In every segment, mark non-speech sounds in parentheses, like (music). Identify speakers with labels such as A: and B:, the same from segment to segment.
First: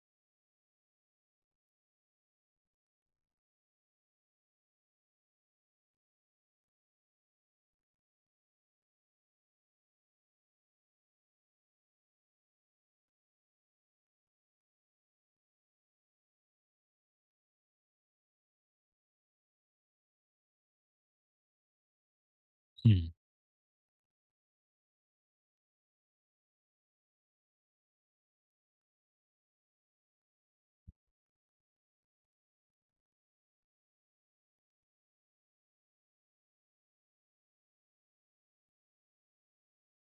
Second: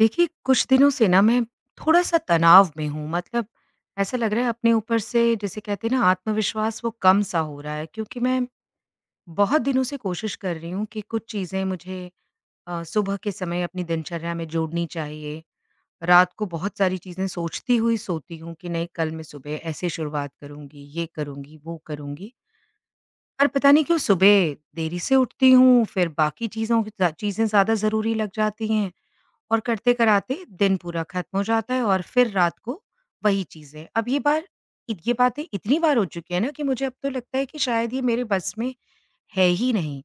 A: देखिए, कुछ दिनों से ना मैं थोड़ा-सा तनाव में हूँ। मतलब ऐसा लग रहा है अपने ऊपर से जिसे कहते हैं ना आत्मविश्वास वो कम-सा हो रहा है क्योंकि मैं बहुत दिनों से कोशिश कर रही हूँ कि कुछ चीज़ें मुझे सुबह के समय अपनी दिनचर्या में जोड़नी चाहिए। रात को बहुत सारी चीज़ें सोचती हुई सोती हूँ कि नहीं कल मैं सुबह ऐसे शुरुआत करूँगी, ये करूँगी, वो करूँगी।
B: हुँ,
A: पर पता नहीं क्यों सुबह देरी से उठती हूँ, फिर बाकी चीज़ों की ज़ा चीज़ें ज़्यादा ज़रूरी लग जाती हैं। और करते कराते दिन पूरा खत्म हो जाता है और फिर रात को वही चीज़ें। अब ये बार ये बातें इतनी बार हो चुकी है ना कि मुझे अब तो लगता है कि शायद ये मेरे बस में है ही नहीं।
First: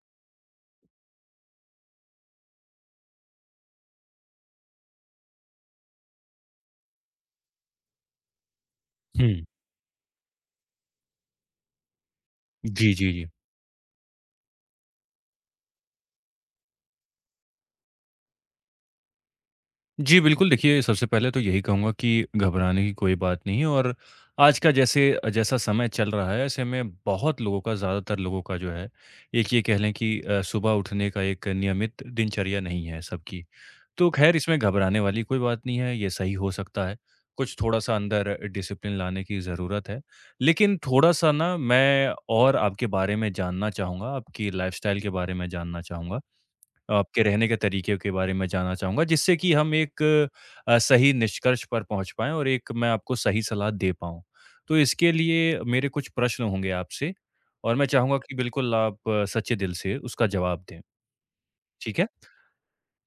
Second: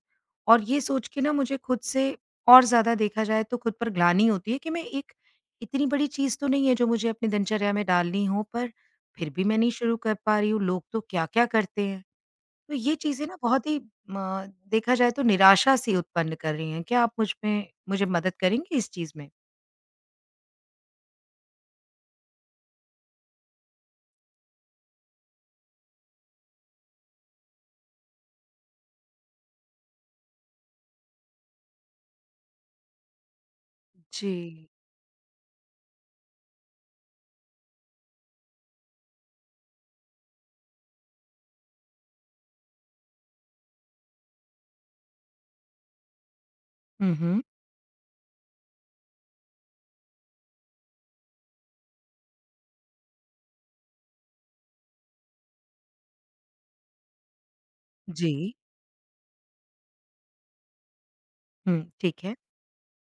A: और ये सोच के ना मुझे खुद से और ज़्यादा देखा जाए तो खुद पर ग्लानि होती है कि मैं एक इतनी बड़ी चीज़ तो नहीं है जो मुझे अपनी दिनचर्या में डालनी हो पर फिर
B: हुँ।
A: भी मैं नहीं शुरू कर पा रही हूँ, लोग तो क्या-क्या करते हैं। तो
B: जी,
A: ये
B: जी, जी।
A: चीज़ें ना बहुत ही म देखा जाए तो निराशा सी उत्पन्न कर रही हैं। क्या आप मुझे मदद करेंगे इस चीज़ में?
B: जी, बिल्कुल देखिए, सबसे पहले तो यही कहूँगा कि घबराने की कोई बात नहीं है। और आज का जैसे जैसा समय चल रहा है, ऐसे में बहुत लोगों का, ज़्यादातर लोगों का जो है, एक ये कह लें कि सुबह उठने का एक नियमित दिनचर्या नहीं है सबकी। तो ख़ैर, इसमें
A: जी।
B: घबराने वाली कोई बात नहीं है, ये सही हो सकता है। कुछ थोड़ा-सा अंदर डिसिप्लिन लाने की ज़रूरत है। लेकिन थोड़ा-सा ना मैं और आपके बारे में जानना चाहूँगा, आपकी लाइफ़स्टाइल के बारे में जानना चाहूँगा।
A: हुँ,
B: आपके
A: हुँ।
B: रहने के तरीके के बारे में जानना चाहूँगा, जिससे कि हम एक सही निष्कर्ष पर पहुँच पाएँ, और एक मैं आपको सही सलाह दे पाऊँ। तो इसके लिए मेरे कुछ प्रश्न होंगे आपसे, और मैं चाहूँगा
A: जी।
B: कि बिल्कुल आप सच्चे दिल से उसका जवाब दें,
A: हुँ,
B: ठीक है?
A: ठीक है।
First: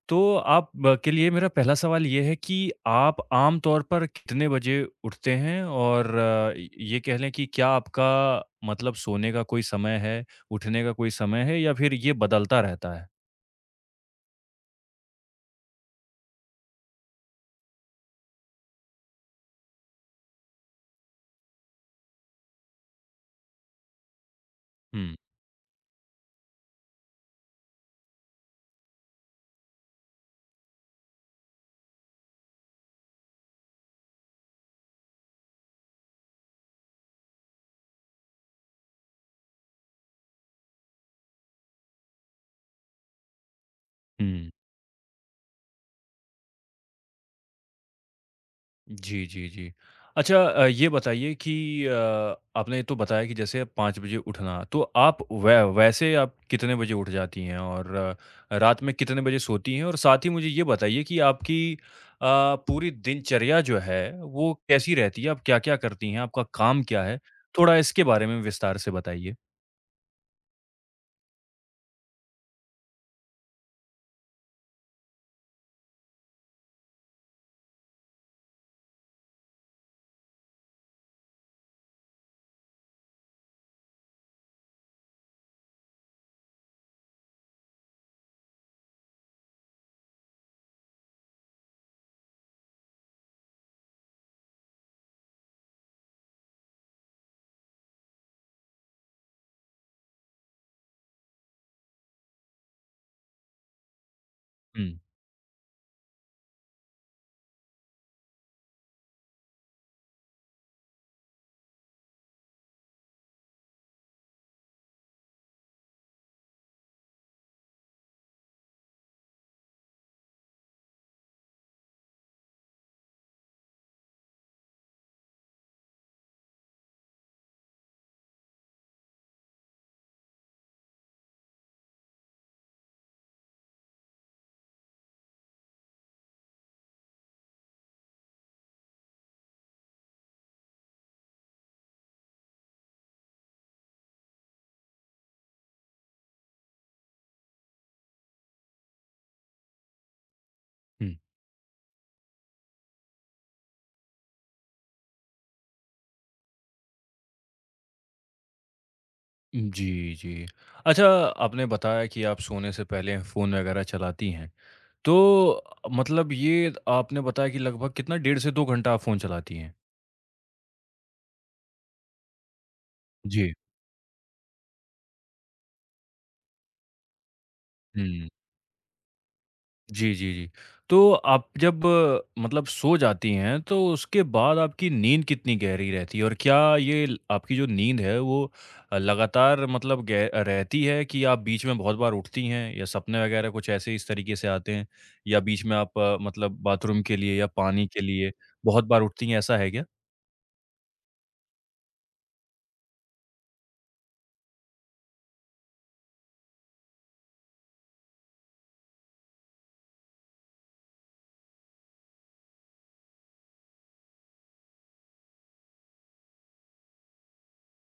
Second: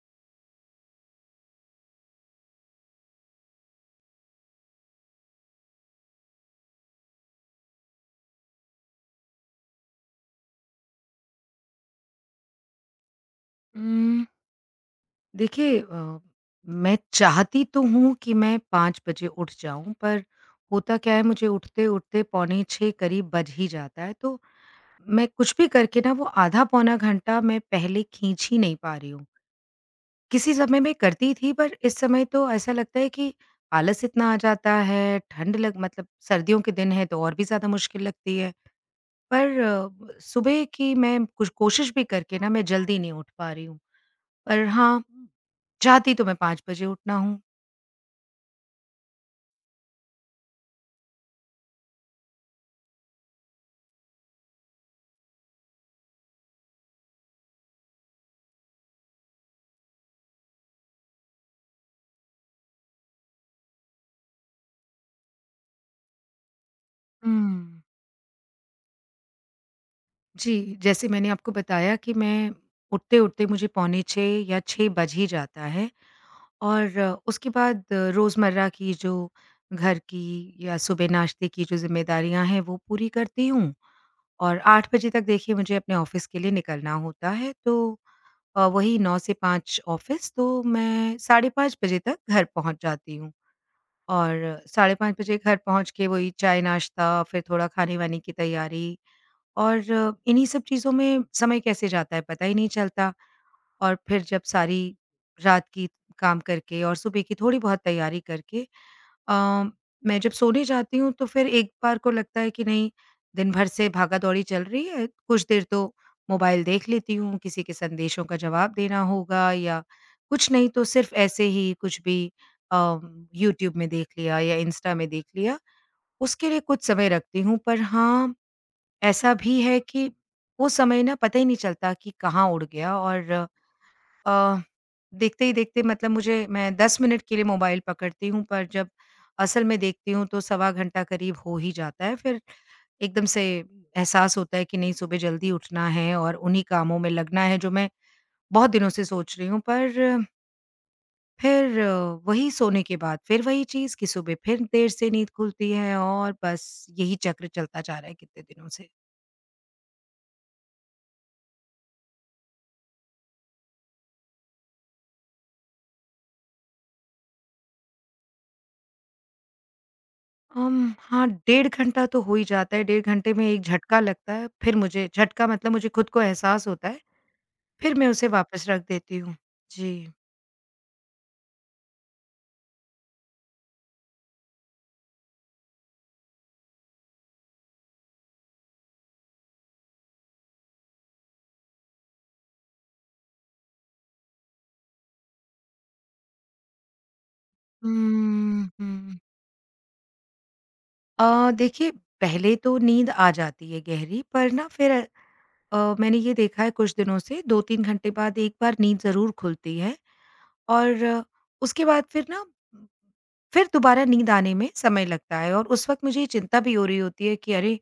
B: तो आप ब के लिए मेरा पहला सवाल ये है कि आप आम तौर पर कितने बजे उठते हैं? और य ये कह लें कि क्या आपका मतलब सोने का कोई समय है, उठने का कोई समय है, या फिर ये बदलता रहता है?
A: उम, देखिए मैं चाहती तो हूँ कि मैं 5 बजे उठ जाऊँ, पर होता क्या है मुझे उठते-उठते पौने 6 करीब बज ही जाता है, तो
B: हुँ,
A: मैं कुछ भी करके ना वो आधा पौना घंटा मैं पहले खींच ही नहीं पा रही हूँ। किसी समय मैं करती थी पर इस समय तो ऐसा लगता है कि आलस इतना आ जाता है, ठंड लग मतलब सर्दियों के दिन है तो और भी ज़्यादा मुश्किल लगती है। पर अ, ब सुबह की मैं कुछ कोशिश भी करके ना मैं जल्दी नहीं उठ पा रही हूँ।
B: हुँ।
A: पर हाँ, चाहती तो मैं 5 बजे उठना हूँ।
B: जी, जी, जी। अच्छा ये बताइए कि अ, आपने तो बताया कि जैसे 5 बजे उठना, तो आप वै वैसे आप कितने बजे उठ जाती हैं, और रात में कितने बजे सोती हैं? और साथ ही मुझे ये बताइए कि आपकी अ, पूरी दिनचर्या जो है, वो कैसी रहती है? आप क्या-क्या करती हैं? आपका काम क्या है? थोड़ा
A: हुँ।
B: इसके बारे में विस्तार से बताइए।
A: जी, जैसे मैंने आपको बताया कि मैं उठते-उठते मुझे पौने 6 या 6 बज ही जाता है और उसके बाद रोज़मर्रा की जो घर की या सुबह नाश्ते की जो ज़िम्मेदारियाँ हैं, वो पूरी करती हूँ और 8 बजे तक देखिए मुझे अपने ऑफ़िस के लिए निकलना होता है, तो वही 9 से 5 ऑफ़िस तो मैं साढ़े 5 बजे तक घर पहुँच जाती हूँ। और साढ़े 5 बजे घर पहुँच के वही चाय-नाश्ता फिर थोड़ा खाने-वाने की तैयारी और इन्हीं सब चीज़ों में समय कैसे जाता है पता ही नहीं चलता। और फिर जब सारी
B: हुँ,
A: रात की काम करके और सुबह की थोड़ी बहुत तैयारी करके अ, मैं जब सोने जाती हूँ तो फिर एक बार को लगता है कि नहीं दिन भर से भागा-दौड़ी चल रही है, कुछ देर तो मोबाइल देख लेती हूँ, किसी के संदेशों का जवाब देना होगा या कुछ नहीं तो सिर्फ ऐसे ही कुछ भी अ, यूट्यूब में देख लिया या इंस्टा में देख लिया, उसके लिए कुछ समय रखती हूँ। पर हाँ, ऐसा भी है कि वो समय ना पता ही नहीं चलता कि कहाँ उड़ गया और अ, देखते ही देखते मतलब मुझे मैं 10 मिनट के लिए मोबाइल पकड़ती हूँ, पर जब असल में देखती हूँ तो सवा घंटा करीब हो ही जाता है। फिर एकदम से एहसास होता है कि नहीं सुबह जल्दी उठना है और उन्हीं कामों में लगना है जो मैं बहुत दिनों से सोच रही हूँ। पर
B: हुँ।
A: फिर वही सोने के बाद फिर वही चीज़ कि सुबह फिर देर से नींद खुलती है और बस यही चक्र चलता जा रहा है कितने दिनों से।
B: जी, जी। अच्छा, आपने बताया कि आप सोने से पहले फ़ोन वग़ैरह चलाती हैं। तो मतलब, ये आपने बताया कि लगभग कितना, डेढ़ से 2 घंटा आप फ़ोन चलाती हैं?
A: हाँ, डेढ़ घंटा तो हो ही जाता है, डेढ़ घंटे में
B: जी।
A: एक झटका लगता है, फिर मुझे झटका मतलब मुझे खुद को एहसास होता है, फिर मैं उसे
B: हुँ।
A: वापस रख देती हूँ। जी।
B: जी, जी, जी। तो आप जब मतलब सो जाती हैं, तो उसके बाद आपकी नींद कितनी गहरी रहती है? और क्या ये ल आपकी जो नींद है वो लगातार मतलब गह रहती है, कि आप बीच में बहुत बार उठती हैं, या सपने वगैरह कुछ ऐसे इस तरीके से आते हैं? या बीच में आप मतलब बाथरूम के लिए या पानी के लिए
A: हुँ,
B: बहुत बार
A: हुँ।
B: उठती हैं, ऐसा है क्या?
A: देखिए पहले तो नींद आ जाती है गहरी, पर ना फिर मैंने ये देखा है कुछ दिनों से 2-3 घंटे बाद एक बार नींद ज़रूर खुलती है और उसके बाद फिर ना फिर दोबारा नींद आने में समय लगता है और उस वक्त मुझे ये चिंता भी हो रही होती है कि अरे!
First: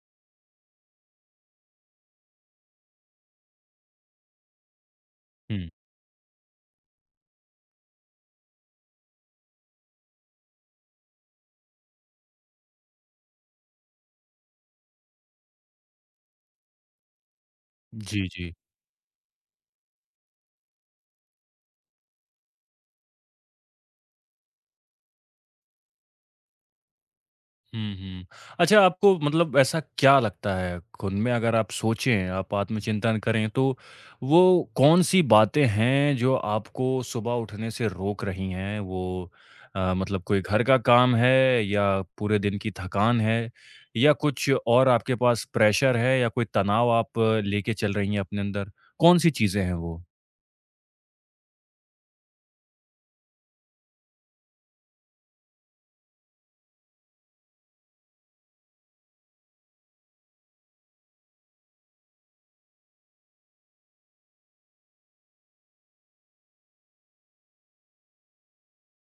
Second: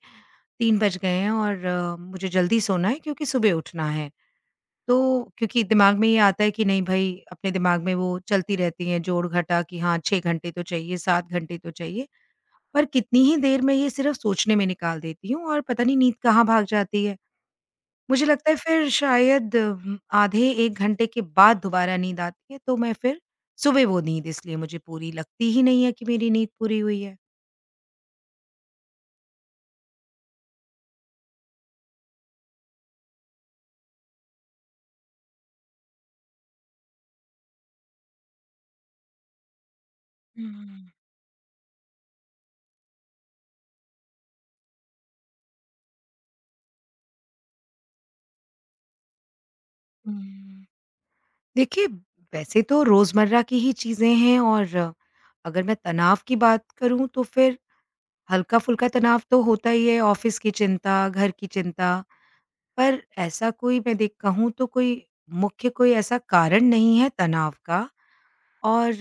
A: 3 बज गए हैं और मुझे जल्दी सोना है क्योंकि सुबह उठना है। तो क्योंकि
B: हुँ।
A: दिमाग में ये आता है कि नहीं भई अपने दिमाग में वो चलती रहती है जोड़-घटा कि हाँ 6 घंटे तो चाहिए, 7 घंटे तो चाहिए। पर कितनी ही देर में ये सिर्फ़ सोचने में निकाल देती हूँ और पता नहीं नींद कहाँ भाग जाती है। मुझे
B: जी,
A: लगता
B: जी।
A: है फिर शायद आधे 1 घंटे के बाद दोबारा नींद आती है तो मैं फिर सुबह वो नींद इसलिए मुझे पूरी लगती ही नहीं है कि मेरी नींद पूरी हुई है।
B: हुँ, हुँ। अच्छा, आपको मतलब ऐसा क्या लगता है खुद में? अगर आप सोचें, आप आत्मचिंतन करें, तो वो कौन-सी बातें हैं जो आपको सुबह उठने से रोक रही हैं? वो मतलब कोई घर का
A: हुँ,
B: काम है, या पूरे दिन की थकान है, या कुछ और आपके पास प्रेशर है, या कोई तनाव आप लेके चल रही हैं अपने अंदर? कौन-सी चीज़ें हैं वो?
A: हुँ। देखिए, वैसे तो रोज़मर्रा की ही चीज़ें हैं और अगर मैं तनाव की बात करूँ तो फिर हल्का-फुल्का तनाव तो होता ही है, ऑफ़िस की चिंता, घर की चिंता। पर ऐसा कोई मैं देख कहूँ तो कोई मुख्य कोई ऐसा कारण नहीं है तनाव का और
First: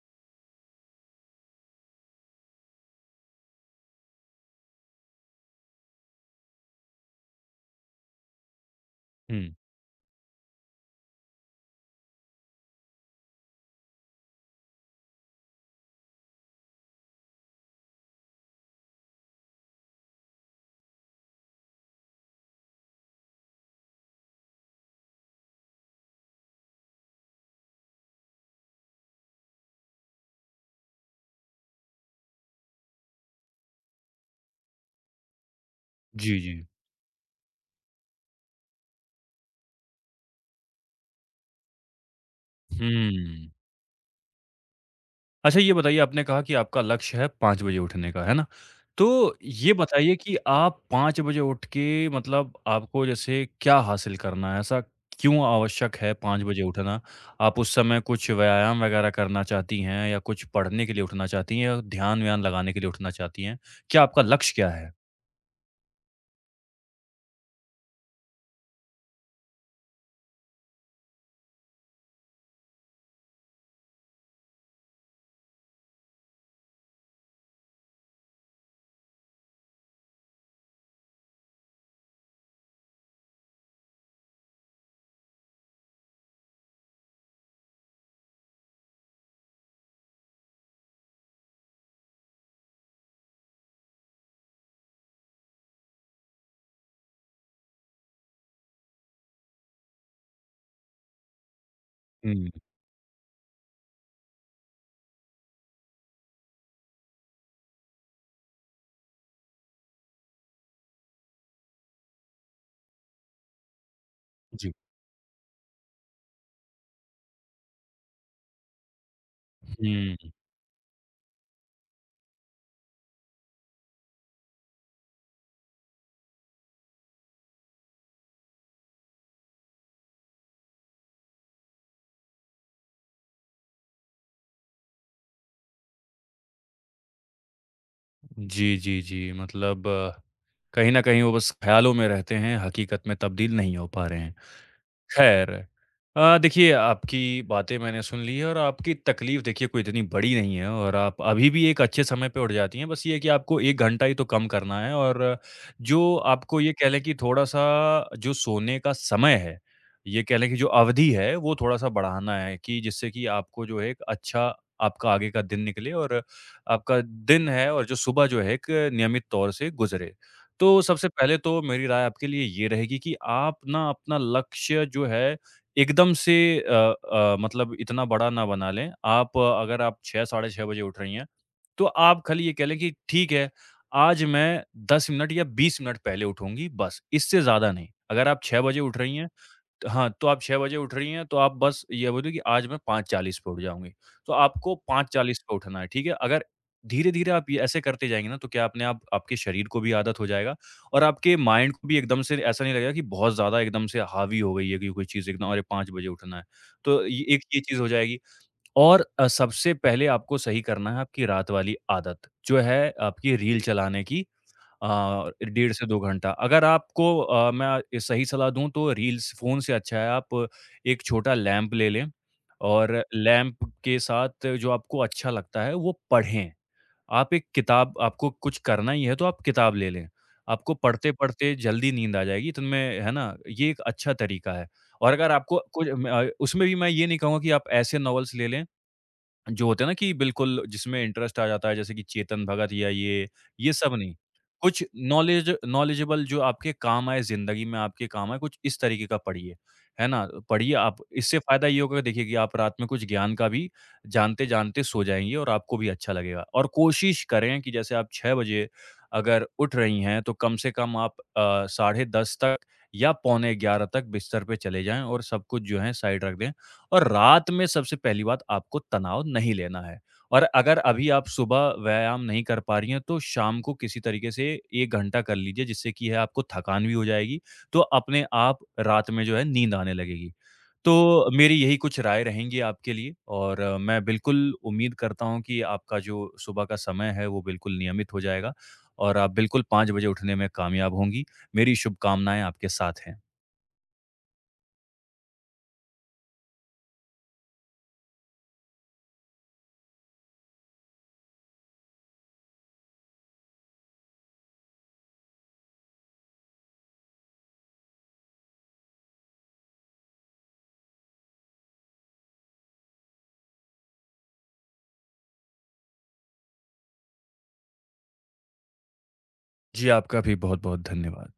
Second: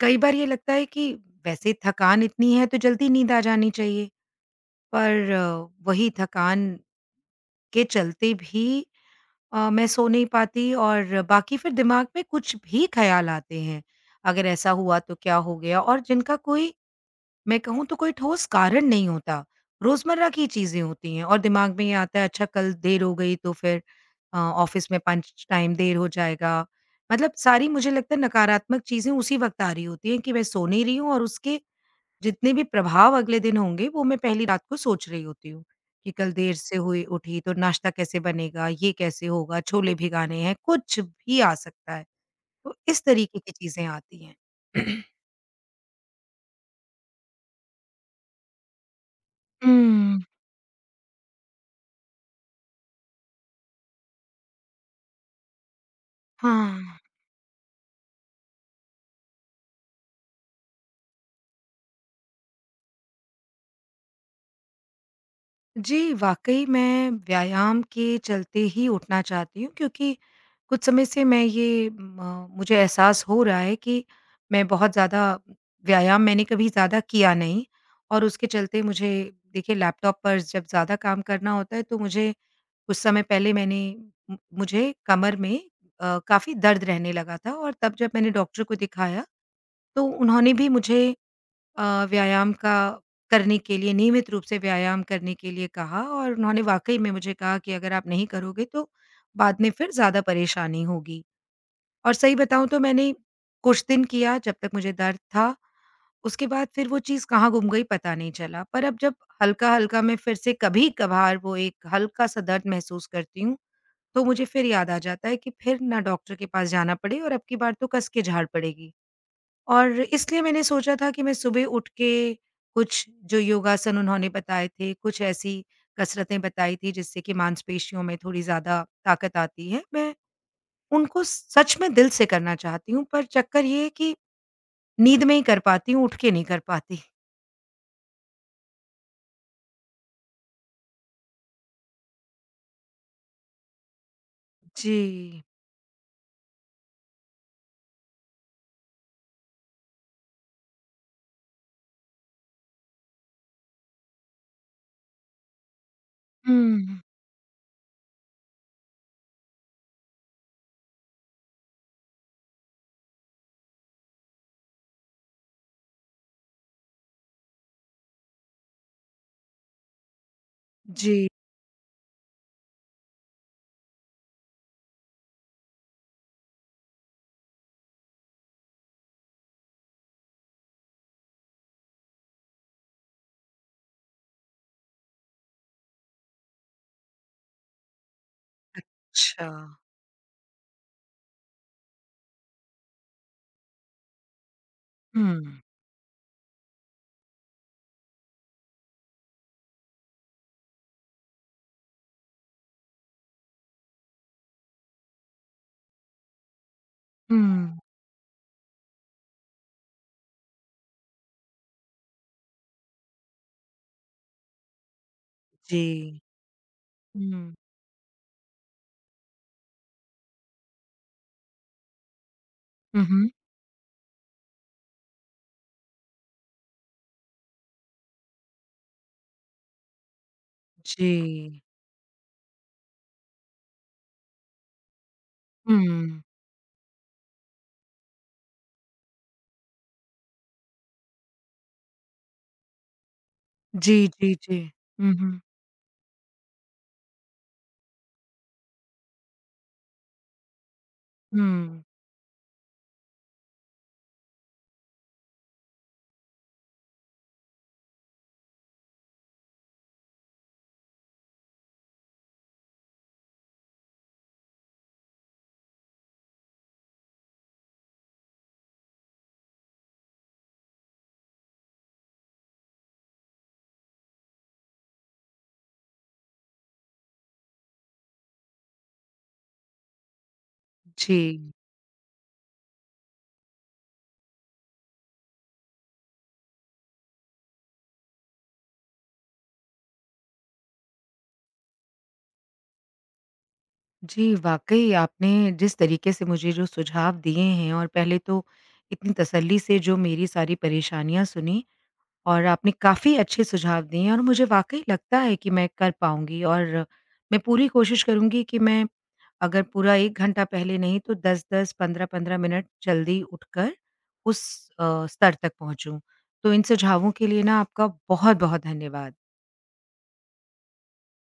A: कई बार ये लगता है कि वैसे थकान इतनी है तो जल्दी नींद आ जानी चाहिए, पर वही थकान के चलते भी
B: हुँ।
A: मैं सो नहीं पाती और बाकी फिर दिमाग में कुछ भी ख़्याल आते हैं। अगर ऐसा हुआ तो क्या हो गया? और जिनका कोई मैं कहूँ तो कोई ठोस कारण नहीं होता। रोज़मर्रा की चीज़ें होती हैं और दिमाग में ये आता है अच्छा कल देर हो गई तो फिर ऑफ़िस में पंच टाइम देर हो जाएगा। मतलब सारी मुझे लगता है नकारात्मक चीज़ें उसी वक़्त आ रही होती हैं कि मैं सो नहीं रही हूँ और उसके जितने भी प्रभाव अगले दिन होंगे वो मैं पहली रात को सोच रही होती हूँ, कि कल
B: जी,
A: देर
B: जी।
A: से हुई उठी तो नाश्ता कैसे बनेगा, ये कैसे होगा, छोले भिगाने हैं, कुछ भी आ सकता है। तो इस तरीके
B: हुँ।
A: की चीज़ें आती हैं। (clears throat)
B: अच्छा ये बताइए, आपने कहा कि आपका लक्ष्य है 5 बजे उठने का, है ना? तो ये बताइए
A: हुँ,
B: कि आप 5 बजे उठ के मतलब आपको जैसे क्या हासिल करना है? ऐसा क्यों आवश्यक है 5 बजे
A: हाँ।
B: उठना? आप उस समय कुछ व्यायाम वगैरह करना चाहती हैं, या कुछ पढ़ने के लिए उठना चाहती हैं, या ध्यान-व्यान लगाने के लिए उठना चाहती हैं? क्या आपका लक्ष्य क्या है?
A: जी, वाक़ई मैं व्यायाम के चलते ही उठना चाहती हूँ क्योंकि कुछ समय से मैं ये म मुझे एहसास हो रहा है कि मैं बहुत ज़्यादा व्यायाम मैंने कभी ज़्यादा किया नहीं और उसके चलते मुझे देखिए लैपटॉप पर जब ज़्यादा काम करना होता है तो मुझे कुछ समय पहले मैंने मु मुझे कमर में काफ़ी दर्द रहने लगा था और तब जब मैंने डॉक्टर को दिखाया, तो उन्होंने भी मुझे व्यायाम का करने के लिए नियमित रूप से व्यायाम करने के लिए कहा और उन्होंने वाक़ई में मुझे कहा कि अगर आप नहीं करोगे तो बाद में फिर ज़्यादा परेशानी होगी। और सही
B: हुँ,
A: बताऊँ तो मैंने कुछ दिन किया जब तक मुझे दर्द था, उसके बाद फिर वो चीज़ कहाँ गुम गई पता नहीं चला। पर अब जब हल्का-हल्का मैं फिर से कभी-कभार वो एक हल्का-सा दर्द महसूस करती हूँ, तो मुझे फिर
B: जी।
A: याद आ जाता है कि फिर ना डॉक्टर के पास जाना पड़े और अब की बार तो कस के झाड़ पड़ेगी। और
B: हुँ।
A: इसलिए मैंने सोचा था कि मैं सुबह उठ के कुछ जो योगासन उन्होंने बताए थे, कुछ ऐसी कसरतें बताई थी जिससे कि मांसपेशियों में थोड़ी ज़्यादा ताकत आती है। मैं उनको सच में दिल से करना चाहती हूँ, पर चक्कर ये है कि नींद में ही कर पाती हूँ, उठ के नहीं कर पाती।
B: जी, जी, जी। मतलब कहीं न कहीं वो बस ख़्यालों में रहते हैं, हकीकत में तब्दील नहीं हो पा रहे हैं।
A: जी।
B: खैर, देखिए आपकी बातें मैंने सुन ली है, और आपकी तकलीफ़ देखिए कोई इतनी बड़ी नहीं है, और आप अभी भी एक अच्छे समय पे उठ जाती हैं। बस ये है कि आपको 1 घंटा ही तो कम करना है। और जो आपको ये कह
A: हुँ।
B: लें कि थोड़ा-सा, जो सोने का समय है, ये कह लें कि जो अवधि है वो थोड़ा-सा बढ़ाना है, कि जिससे कि आपको जो है एक अच्छा आपका आगे का दिन निकले, और आपका दिन है, और जो सुबह जो है एक नियमित तौर से गुज़रे। तो सबसे
A: जी।
B: पहले तो मेरी राय आपके लिए ये रहेगी कि आप ना अपना लक्ष्य जो है एकदम से मतलब इतना बड़ा ना बना लें। आप अगर आप 6, साढ़े 6 बजे उठ रही हैं, तो आप खाली ये कह लें कि ठीक है, आज मैं 10 मिनट या 20 मिनट पहले उठूँगी बस, इससे ज़्यादा नहीं। अगर आप 6 बजे उठ रही हैं,
A: अच्छा।
B: हाँ, तो आप 6 बजे उठ रही हैं, तो आप बस ये बोलिए कि आज मैं 5:40 पे उठ जाऊँगी। तो आपको 5:40 पे
A: हुँ।
B: उठना है, ठीक है? अगर धीरे-धीरे आप ये ऐसे करते जाएँगे ना, तो क्या अपने आप आपके शरीर को भी आदत हो जाएगा, और आपके माइंड को भी एकदम से ऐसा नहीं लगेगा कि बहुत ज़्यादा एकदम से हावी हो गई है, कि कोई चीज़ एकदम, अरे 5 बजे उठना है। तो ये एक ये चीज़
A: हुँ।
B: हो जाएगी। और सबसे पहले आपको सही करना है आपकी रात वाली आदत, जो है आपकी रील चलाने की डेढ़ से 2
A: जी।
B: घंटा। अगर आपको
A: हुँ।
B: मैं ए सही सलाह दूँ, तो रील्स फ़ोन से अच्छा है आप एक छोटा लैंप ले लें,
A: हुँ,
B: और
A: हुँ।
B: लैंप के साथ जो आपको अच्छा लगता है वो पढ़ें। आप एक किताब, आपको कुछ करना ही है तो आप किताब ले लें। आपको पढ़ते-पढ़ते
A: जी।
B: जल्दी नींद आ जाएगी तो इनमें, है ना? ये एक अच्छा तरीका है। और अगर आपको कुछ
A: हुँ।
B: उसमें भी मैं ये नहीं कहूँगा कि आप ऐसे नॉवेल्स ले लें जो होते हैं ना कि बिल्कुल जिसमें इंटरेस्ट आ जाता है, जैसे कि चेतन भगत या ये सब
A: जी,
B: नहीं।
A: जी, जी।
B: कुछ
A: हुँ, हुँ।
B: नॉलेजेबल जो आपके काम आए, ज़िंदगी में आपके काम आए, कुछ इस तरीके का पढ़िए, है ना? पढ़िए, आप इससे फ़ायदा ये
A: हुँ।
B: होगा कि देखिए कि आप रात में कुछ ज्ञान का भी जानते-जानते सो जाएँगे, और आपको भी अच्छा लगेगा। और कोशिश करें कि जैसे आप 6 बजे अगर उठ रही हैं तो कम से कम आप साढ़े 10 तक या पौने 11 तक बिस्तर पे चले जाएँ, और सब कुछ जो है साइड रख दें। और रात में सबसे पहली बात आपको तनाव नहीं लेना है। और अगर अभी आप सुबह व्यायाम नहीं कर पा रही हैं, तो शाम को किसी तरीके से 1 घंटा कर लीजिए, जिससे कि है आपको थकान भी हो जाएगी, तो अपने आप रात में जो है नींद आने लगेगी। तो
A: जी।
B: मेरी यही कुछ राय रहेंगी आपके लिए, और मैं बिल्कुल उम्मीद करता हूँ कि आपका जो सुबह का समय है वो बिल्कुल नियमित हो जाएगा, और आप बिल्कुल 5 बजे उठने में कामयाब होंगी। मेरी शुभकामनाएँ आपके साथ हैं।
A: जी, वाक़ई आपने जिस तरीके से मुझे जो सुझाव दिए हैं और पहले तो इतनी तसल्ली से जो मेरी सारी परेशानियाँ सुनी और आपने काफ़ी अच्छे सुझाव दिए हैं और मुझे वाक़ई लगता है कि मैं कर पाऊँगी और मैं पूरी कोशिश करूँगी कि मैं अगर पूरा 1 घंटा पहले नहीं तो 10-10, 15-15 मिनट जल्दी उठकर उस स्तर तक पहुँचूँ। तो इन सुझावों के लिए ना आपका बहुत-बहुत धन्यवाद।
B: जी, आपका भी बहुत-बहुत धन्यवाद।